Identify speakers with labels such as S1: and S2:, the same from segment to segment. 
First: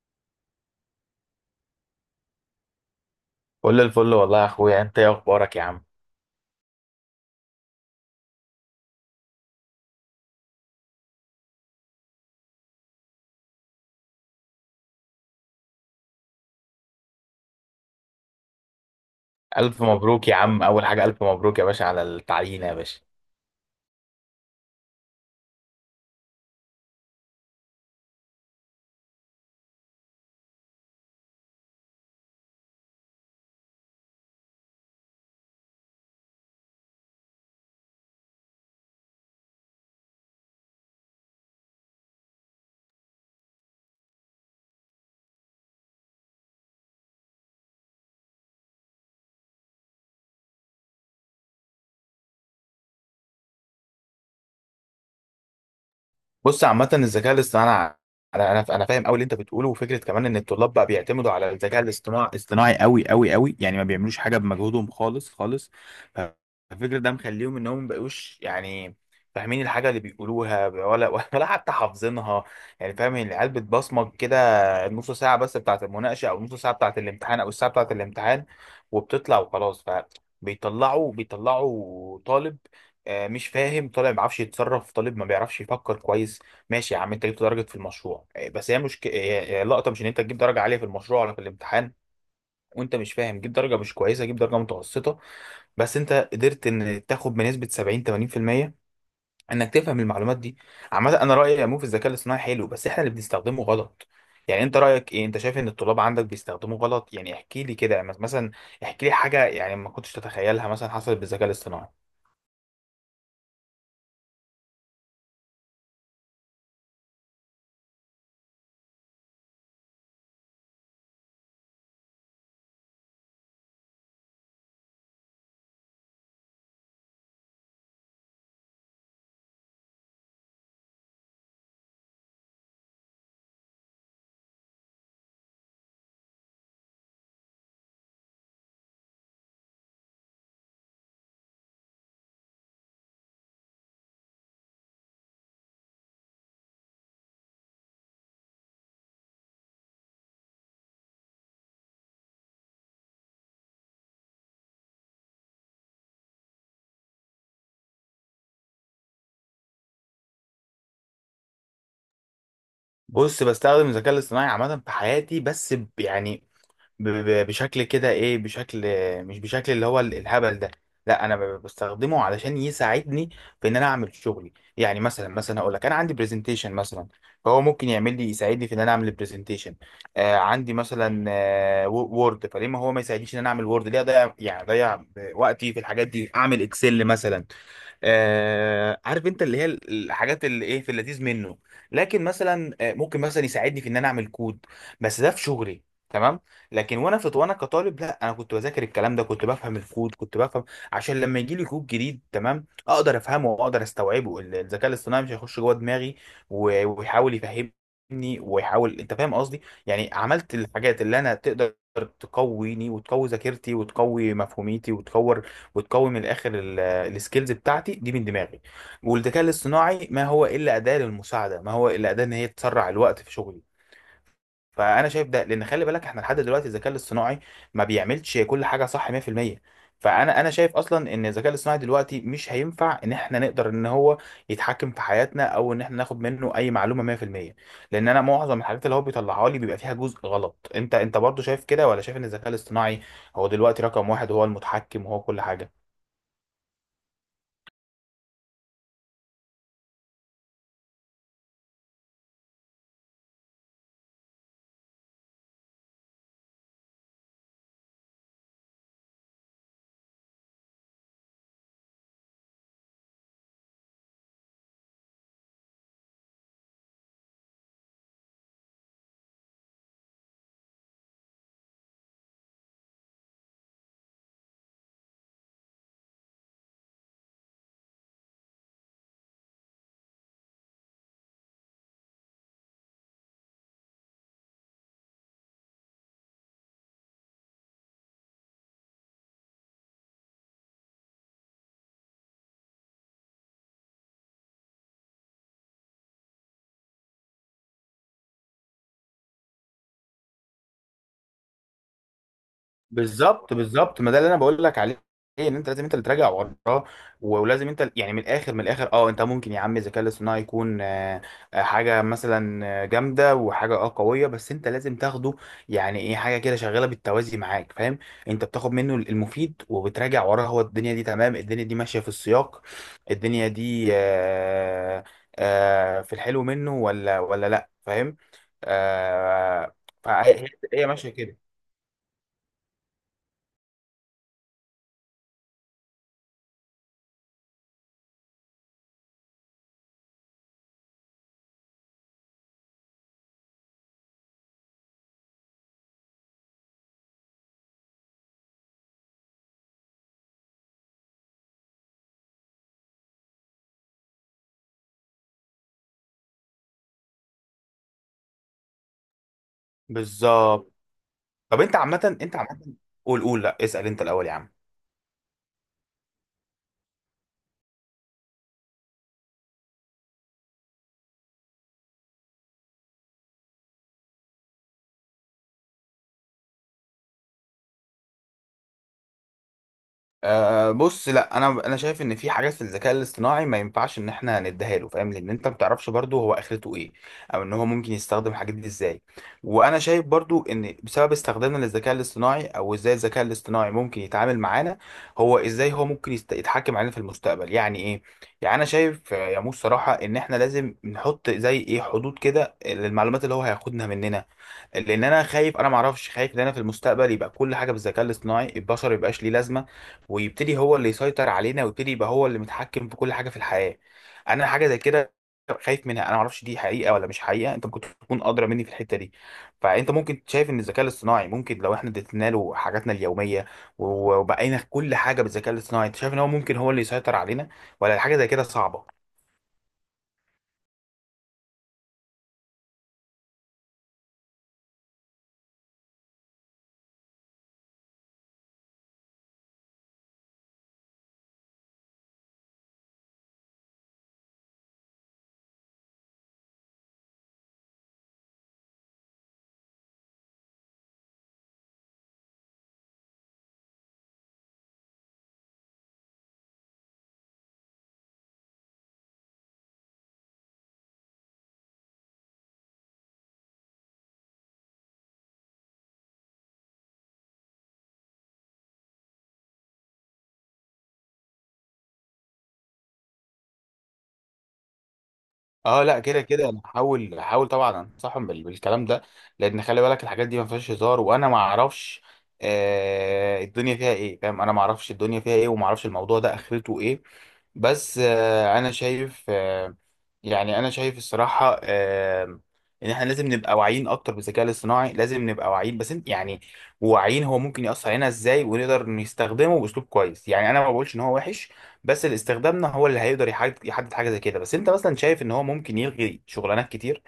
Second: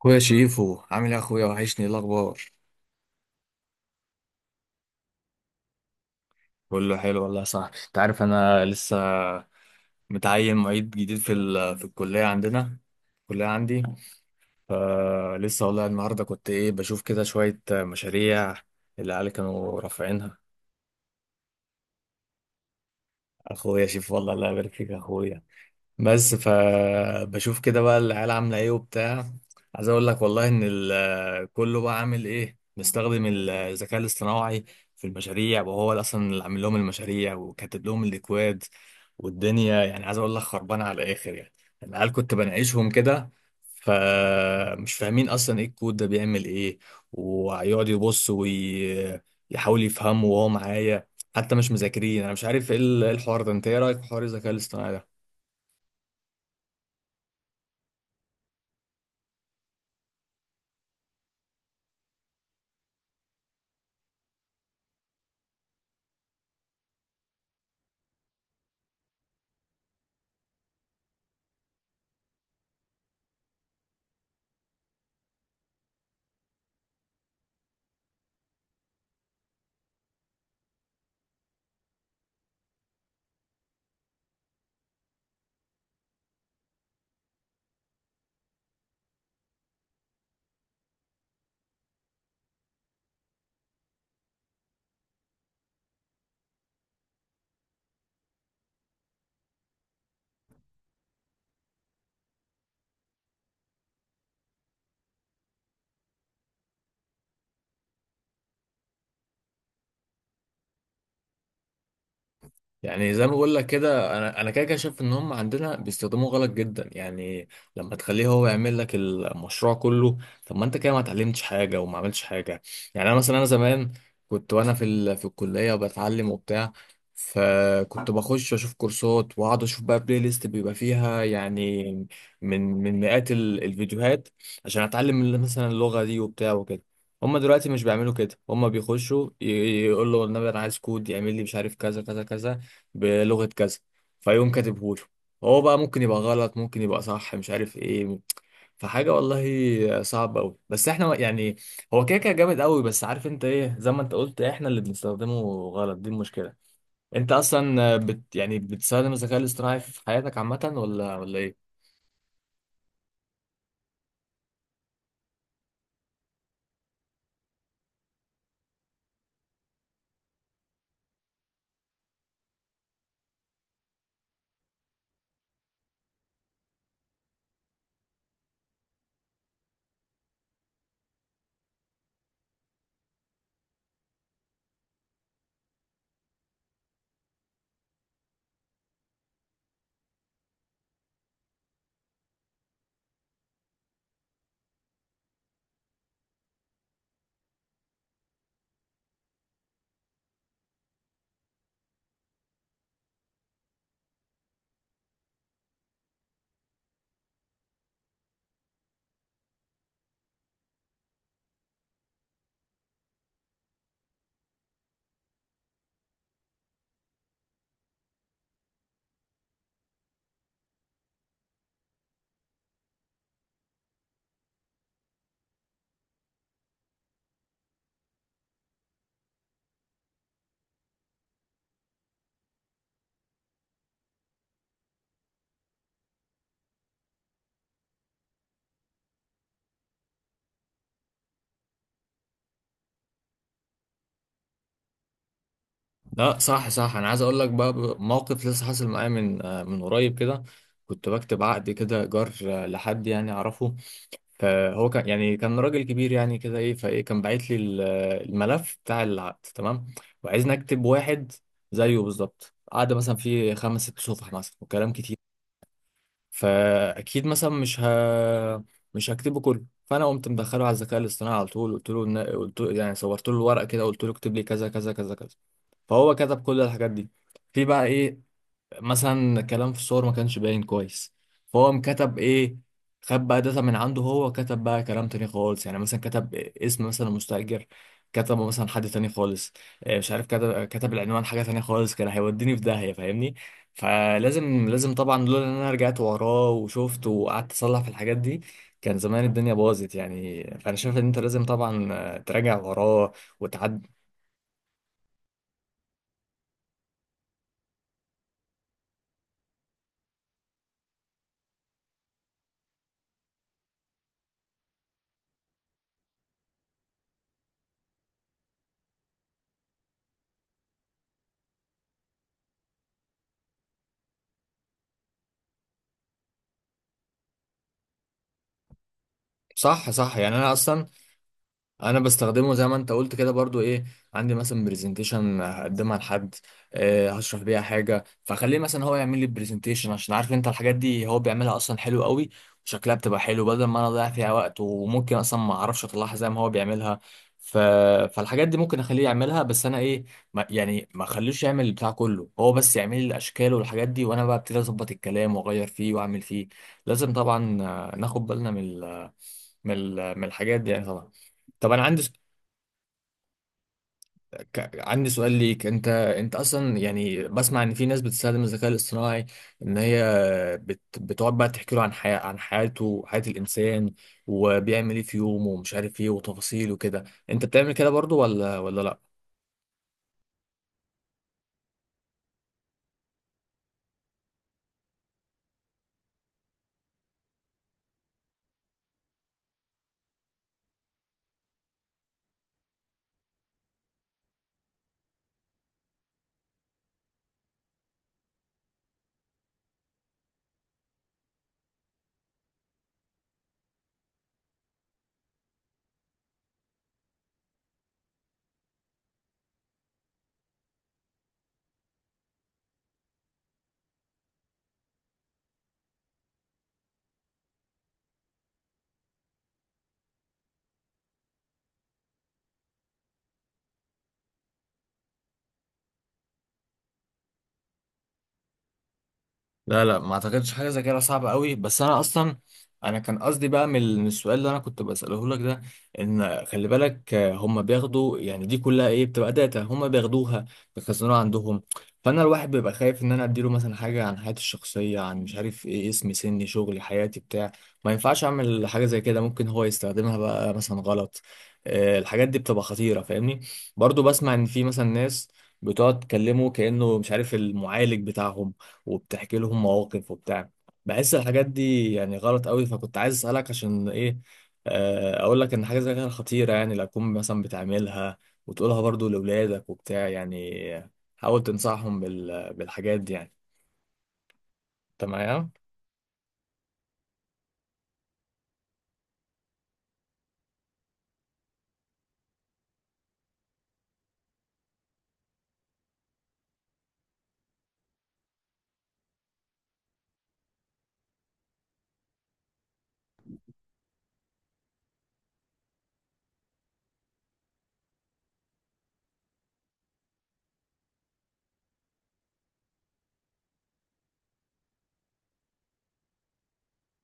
S1: اخويا شيفو، عامل ايه يا اخويا؟ وحشني. إيه الاخبار؟
S2: كل الفل والله يا اخويا، انت ايه اخبارك يا عم؟
S1: كله حلو والله يا صاحبي. انت عارف انا لسه متعين معيد جديد في الكليه عندنا، الكليه عندي. فلسه والله النهارده كنت ايه بشوف كده شويه مشاريع اللي العيال كانوا
S2: الف مبروك يا
S1: رافعينها.
S2: عم، اول حاجه الف مبروك يا باشا على التعيين يا باشا.
S1: اخويا شيفو، والله الله يبارك فيك يا اخويا. بس فبشوف كده بقى العيال عامله ايه وبتاع. عايز اقول لك والله ان كله بقى عامل ايه مستخدم الذكاء الاصطناعي في المشاريع، وهو اللي اصلا عامل لهم المشاريع وكاتب لهم الاكواد. والدنيا يعني عايز اقول لك خربانه على الاخر يعني. العيال كنت بناقشهم كده فمش فاهمين اصلا ايه الكود ده بيعمل ايه، ويقعد يبص ويحاول يفهمه وهو معايا، حتى مش مذاكرين. انا مش عارف ايه إيه الحوار ده. انت ايه رايك في حوار الذكاء الاصطناعي ده؟
S2: بص، عامة الذكاء الاصطناعي انا فاهم قوي اللي انت بتقوله، وفكرة كمان ان الطلاب بقى بيعتمدوا على الذكاء الاصطناعي اصطناعي قوي قوي قوي، يعني ما بيعملوش حاجة بمجهودهم خالص خالص. فالفكرة ده مخليهم انهم ما بقوش يعني فاهمين الحاجة اللي بيقولوها، ولا ولا حتى حافظينها، يعني فاهم؟ يعني العيال بتبصمج كده النص ساعة بس بتاعة المناقشة، او النص ساعة بتاعة الامتحان، او الساعة بتاعة الامتحان، وبتطلع وخلاص. ف بيطلعوا طالب، مش فاهم، طالب ما بيعرفش يتصرف، طالب ما بيعرفش يفكر كويس. ماشي يا عم، انت جبت درجه في المشروع، بس هي مشكله. اللقطه مش ان انت تجيب درجه عاليه في المشروع ولا في الامتحان وانت مش فاهم. جيب درجه مش كويسه، جيب درجه متوسطه، بس انت قدرت ان تاخد بنسبه 70 80% انك تفهم المعلومات دي. عامه انا رايي يا مو في الذكاء الاصطناعي حلو، بس احنا اللي بنستخدمه غلط. يعني انت رايك ايه؟ انت شايف ان الطلاب عندك بيستخدموه غلط؟ يعني احكي لي كده، يعني مثلا احكي لي حاجه يعني ما كنتش تتخيلها مثلا حصلت بالذكاء الاصطناعي.
S1: يعني زي ما بقول لك كده انا كده كده شايف ان هم عندنا بيستخدموه غلط جدا يعني. لما تخليه هو يعمل لك المشروع كله، طب ما انت كده ما اتعلمتش حاجه وما عملتش حاجه. يعني انا مثلا، انا زمان كنت وانا في الكليه وبتعلم وبتاع، فكنت بخش اشوف كورسات واقعد اشوف بقى بلاي ليست بيبقى فيها يعني من مئات الفيديوهات، عشان اتعلم مثلا اللغه دي وبتاع وكده. هما دلوقتي مش بيعملوا كده، هما بيخشوا يقول له النبي انا عايز كود يعمل لي مش عارف كذا كذا كذا بلغة كذا، فيقوم كاتبهوله. هو بقى ممكن يبقى غلط، ممكن يبقى صح، مش عارف ايه. فحاجة والله صعبة أوي، بس احنا يعني هو كده كده جامد أوي. بس عارف انت ايه، زي ما انت قلت احنا اللي بنستخدمه غلط، دي المشكلة. انت اصلا يعني بتستخدم الذكاء الاصطناعي في حياتك عامة ولا ايه؟
S2: بص، بستخدم الذكاء الاصطناعي عامة في حياتي، بس يعني بشكل كده ايه، بشكل، مش بشكل اللي هو الهبل ده. لا، انا بستخدمه علشان يساعدني في ان انا اعمل شغلي. يعني مثلا، مثلا اقول لك، انا عندي برزنتيشن مثلا، فهو ممكن يعمل لي، يساعدني في ان انا اعمل البرزنتيشن. آه، عندي مثلا وورد، فليه ما هو ما يساعدنيش ان انا اعمل وورد؟ ليه اضيع، يعني اضيع وقتي في الحاجات دي؟ اعمل اكسل مثلا. آه، عارف انت اللي هي الحاجات اللي ايه، في اللذيذ منه. لكن مثلا ممكن مثلا يساعدني في ان انا اعمل كود، بس ده في شغلي. تمام. لكن وانا في، وانا كطالب، لا، انا كنت بذاكر الكلام ده، كنت بفهم الكود، كنت بفهم عشان لما يجي لي كود جديد تمام اقدر افهمه واقدر استوعبه. الذكاء الاصطناعي مش هيخش جوه دماغي ويحاول يفهمني، ويحاول، انت فاهم قصدي؟ يعني عملت الحاجات اللي انا تقدر تقويني وتقوي ذاكرتي وتقوي مفهوميتي وتكور وتقوي من الاخر السكيلز بتاعتي دي من دماغي. والذكاء الاصطناعي ما هو الا اداه للمساعده، ما هو الا اداه ان هي تسرع الوقت في شغلي. فانا شايف ده، لان خلي بالك احنا لحد دلوقتي الذكاء الاصطناعي ما بيعملش كل حاجه صح 100%. فانا شايف اصلا ان الذكاء الاصطناعي دلوقتي مش هينفع ان احنا نقدر ان هو يتحكم في حياتنا، او ان احنا ناخد منه اي معلومه 100%. لان انا معظم الحاجات اللي هو بيطلعها لي بيبقى فيها جزء غلط. انت برضو شايف كده، ولا شايف ان الذكاء الاصطناعي هو دلوقتي رقم واحد، هو المتحكم، وهو كل حاجه؟
S1: لا، صح صح، انا عايز اقول لك بقى موقف لسه حاصل معايا من من قريب كده. كنت بكتب عقد كده ايجار لحد يعني اعرفه، فهو كان يعني راجل كبير يعني كده ايه فايه. كان باعت لي الملف بتاع العقد تمام، وعايزني اكتب واحد زيه بالظبط. قعد مثلا فيه 5 6 صفح مثلا وكلام كتير، فاكيد مثلا مش هكتبه كله. فانا قمت مدخله على الذكاء الاصطناعي على طول، قلت له يعني صورت له الورقه كده، قلت له اكتب لي كذا كذا كذا كذا. فهو كتب كل الحاجات دي. في بقى ايه، مثلا كلام في الصور ما كانش باين كويس، فهو مكتب ايه؟ خد بقى داتا من عنده، هو كتب بقى كلام تاني خالص. يعني مثلا كتب اسم مثلا مستأجر كتبه مثلا حد تاني خالص. مش عارف، كتب العنوان حاجة تانية خالص. كان هيوديني في داهية، فاهمني؟ فلازم، لازم طبعا، لولا ان انا رجعت وراه وشفت وقعدت اصلح في الحاجات دي، كان زمان الدنيا باظت يعني. فانا شايف ان انت لازم طبعا تراجع وراه
S2: بالظبط
S1: وتعد.
S2: بالظبط، ما ده اللي انا بقول لك عليه، ان انت لازم انت اللي تراجع وراه، ولازم انت يعني من الاخر من الاخر، اه انت ممكن يا عم الذكاء الاصطناعي يكون حاجه مثلا جامده، وحاجه اه قويه، بس انت لازم تاخده، يعني ايه حاجه كده شغاله بالتوازي معاك، فاهم؟ انت بتاخد منه المفيد، وبتراجع وراه، هو الدنيا دي تمام، الدنيا دي ماشيه في السياق، الدنيا دي في الحلو منه، ولا ولا لا، فاهم؟ آه،
S1: صح، صح. يعني
S2: فهي،
S1: انا
S2: هي
S1: اصلا
S2: ماشيه كده.
S1: انا بستخدمه زي ما انت قلت كده برضو ايه، عندي مثلا برزنتيشن هقدمها لحد، هشرح بيها حاجه، فخليه مثلا هو يعمل لي البرزنتيشن، عشان عارف انت الحاجات دي هو بيعملها اصلا حلو قوي، وشكلها بتبقى حلو، بدل ما انا اضيع فيها وقت وممكن اصلا ما اعرفش اطلعها زي ما هو بيعملها. ف... فالحاجات دي ممكن اخليه يعملها، بس انا ايه، ما يعني ما اخليش يعمل البتاع كله. هو بس يعمل لي الاشكال والحاجات دي، وانا بقى ابتدي اظبط الكلام واغير فيه واعمل فيه. لازم طبعا ناخد بالنا من من الحاجات
S2: بالظبط.
S1: دي يعني طبعا.
S2: طب انت
S1: طب انا عندي
S2: عامة، انت عامة، قول قول، لا اسأل انت الأول يا عم.
S1: عندي سؤال ليك. انت اصلا يعني بسمع ان في ناس بتستخدم الذكاء الاصطناعي، ان هي بتقعد بقى تحكي له عن عن حياته، حياة الانسان، وبيعمل ايه في يومه ومش عارف ايه وتفاصيل وكده. انت بتعمل كده برضو ولا لا؟
S2: أه بص، لا، انا شايف ان في حاجات في الذكاء الاصطناعي ما ينفعش ان احنا نديها له، فاهم؟ لان انت ما بتعرفش برضه هو اخرته ايه، او ان هو ممكن يستخدم الحاجات دي ازاي. وانا شايف برضه ان بسبب استخدامنا للذكاء الاصطناعي، او ازاي الذكاء الاصطناعي ممكن يتعامل معانا، هو ازاي، هو ممكن يتحكم علينا في المستقبل يعني ايه. يعني انا شايف يا موس، صراحة ان احنا لازم نحط زي ايه حدود كده للمعلومات اللي هو هياخدها مننا. لان انا خايف، انا ما اعرفش، خايف ان انا في المستقبل يبقى كل حاجه بالذكاء الاصطناعي، البشر يبقاش ليه لازمه، ويبتدي هو اللي يسيطر علينا، ويبتدي يبقى هو اللي متحكم في كل حاجه في الحياه. انا حاجه زي كده خايف منها، انا ما اعرفش دي حقيقه ولا مش حقيقه. انت ممكن تكون ادرى مني في الحته دي. فانت ممكن شايف ان الذكاء الاصطناعي، ممكن لو احنا ادينا له حاجاتنا اليوميه وبقينا كل حاجه بالذكاء الاصطناعي، انت شايف ان هو ممكن هو اللي يسيطر علينا، ولا الحاجه زي كده صعبه؟
S1: لا، لا، ما اعتقدش حاجه زي كده صعبه قوي. بس انا اصلا انا كان قصدي بقى من من السؤال اللي انا كنت بساله لك ده، ان خلي بالك هم بياخدوا يعني دي كلها ايه، بتبقى داتا هم بياخدوها بيخزنوها عندهم. فانا الواحد بيبقى خايف ان انا اديله مثلا حاجه عن حياتي الشخصيه، عن مش عارف ايه، اسمي سني شغلي حياتي بتاع. ما ينفعش اعمل حاجه زي كده، ممكن هو يستخدمها بقى مثلا غلط. الحاجات دي بتبقى خطيره، فاهمني؟ برضو بسمع ان في مثلا ناس بتقعد تكلمه كانه مش عارف المعالج بتاعهم، وبتحكي لهم مواقف وبتاع. بحس الحاجات دي يعني غلط قوي، فكنت عايز اسالك عشان ايه. اقول لك ان حاجه زي كده خطيره يعني. لو تكون مثلا بتعملها وتقولها برضو لاولادك وبتاع يعني، حاول تنصحهم بالحاجات دي يعني. انت معايا؟
S2: اه لا، كده كده انا هحاول طبعا انصحهم بالكلام ده، لان خلي بالك الحاجات دي ما فيهاش هزار، وانا ما اعرفش الدنيا فيها ايه، فاهم؟ انا ما اعرفش الدنيا فيها ايه، وما اعرفش الموضوع ده اخرته ايه. بس انا شايف يعني انا شايف الصراحه ان احنا لازم نبقى واعيين اكتر بالذكاء الاصطناعي، لازم نبقى واعيين، بس انت يعني واعيين هو ممكن ياثر علينا ازاي، ونقدر نستخدمه باسلوب كويس. يعني انا ما بقولش ان هو وحش، بس اللي استخدامنا هو اللي هيقدر يحدد حاجه زي كده. بس انت مثلا شايف ان هو ممكن يلغي شغلانات كتير،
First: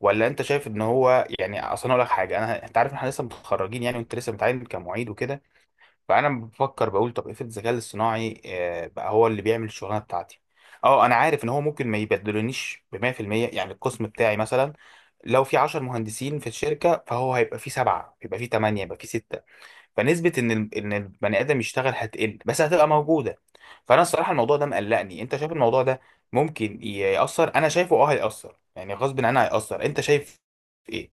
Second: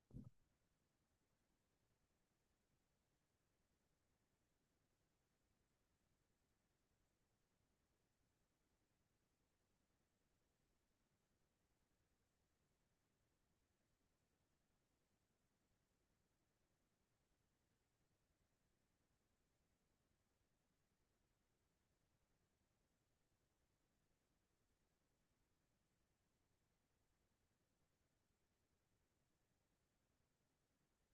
S2: ولا انت شايف ان هو يعني اصلا؟ اقول لك حاجه، انت عارف إن احنا لسه متخرجين يعني، وانت لسه بتعين كمعيد وكده، فانا بفكر بقول، طب افرض الذكاء الاصطناعي بقى هو اللي بيعمل الشغلانه بتاعتي. اه انا عارف ان هو ممكن ما يبدلونيش ب 100%. يعني القسم بتاعي مثلا، لو في 10 مهندسين في الشركه، فهو هيبقى في سبعه، يبقى في ثمانيه، يبقى في سته. فنسبه ان ان البني ادم يشتغل هتقل، بس هتبقى موجوده. فانا الصراحه الموضوع ده مقلقني. انت شايف الموضوع ده ممكن ياثر؟ انا شايفه اه هياثر، يعني غصب عننا هياثر. انت شايف ايه؟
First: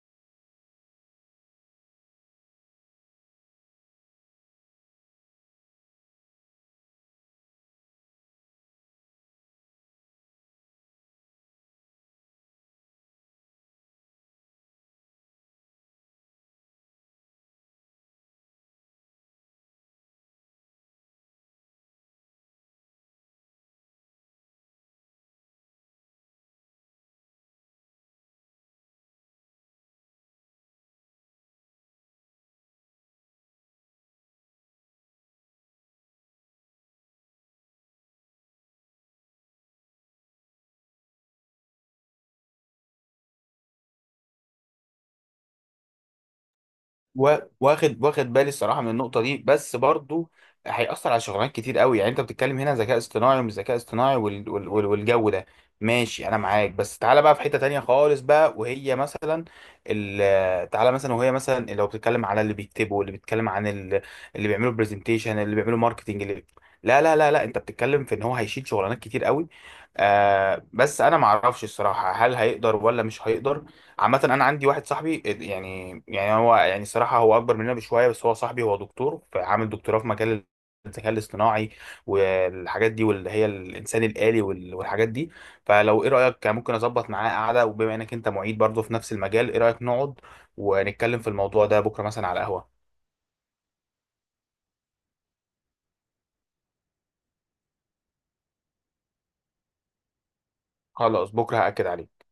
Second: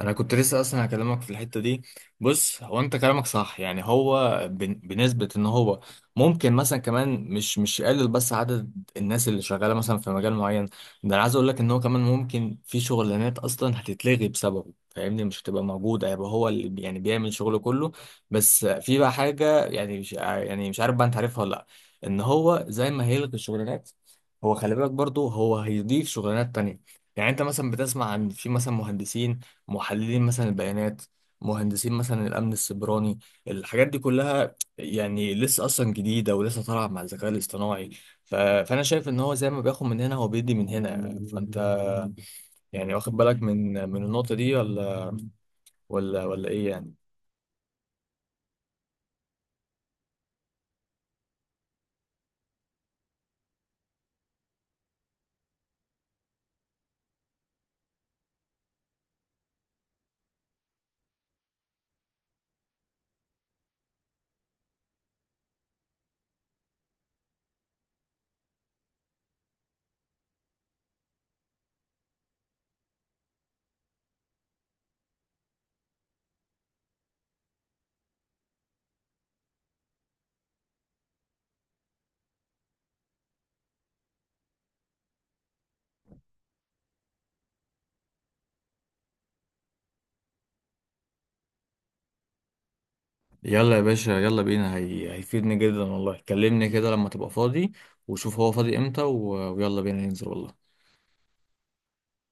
S1: انا كنت لسه اصلا هكلمك في الحته دي. بص هو انت كلامك صح. يعني هو بنسبه ان هو ممكن مثلا كمان مش يقلل بس عدد الناس اللي شغاله مثلا في مجال معين. ده انا عايز اقول لك ان هو كمان ممكن في شغلانات اصلا هتتلغي بسببه، فاهمني؟ مش هتبقى موجوده، هيبقى هو يعني بيعمل شغله كله. بس في بقى حاجه يعني مش عارف بقى، انت عارفها ولا لا؟ ان هو زي ما هيلغي الشغلانات، هو خلي بالك برضه هو هيضيف شغلانات تانية. يعني انت مثلا بتسمع عن في مثلا مهندسين، محللين مثلا البيانات، مهندسين مثلا الامن السيبراني. الحاجات دي كلها يعني لسه اصلا جديده ولسه طالعه مع الذكاء الاصطناعي. فانا شايف ان هو زي ما بياخد من هنا هو بيدي من هنا يعني. فانت يعني واخد بالك من النقطه دي ولا ايه يعني؟
S2: واخد بالي الصراحه من النقطه دي، بس برضو هيأثر على شغلانات كتير قوي. يعني انت بتتكلم هنا ذكاء اصطناعي ومش ذكاء اصطناعي والجو ده، ماشي، انا معاك. بس تعالى بقى في حته تانية خالص بقى، وهي مثلا تعالى مثلا، وهي مثلا لو بتتكلم على اللي بيكتبوا، اللي بيتكلم عن اللي بيعملوا برزنتيشن، اللي بيعملوا ماركتنج، اللي لا لا لا لا، انت بتتكلم في ان هو هيشيل شغلانات كتير قوي. بس انا ما اعرفش الصراحه هل هيقدر ولا مش هيقدر. عامة، أنا عندي واحد صاحبي، هو يعني الصراحة هو أكبر مننا بشوية، بس هو صاحبي، هو دكتور، فعامل دكتوراه في مجال الذكاء الاصطناعي والحاجات دي، واللي هي الإنسان الآلي والحاجات دي. فلو، إيه رأيك ممكن أظبط معاه قعدة، وبما إنك أنت معيد برضه في نفس المجال، إيه رأيك نقعد ونتكلم في الموضوع ده بكرة مثلا على القهوة؟
S1: يلا يا باشا، يلا بينا. هيفيدني جدا والله. كلمني كده لما تبقى فاضي، وشوف هو فاضي امتى، ويلا بينا ننزل والله.
S2: خلاص، بكرة هأكد عليك.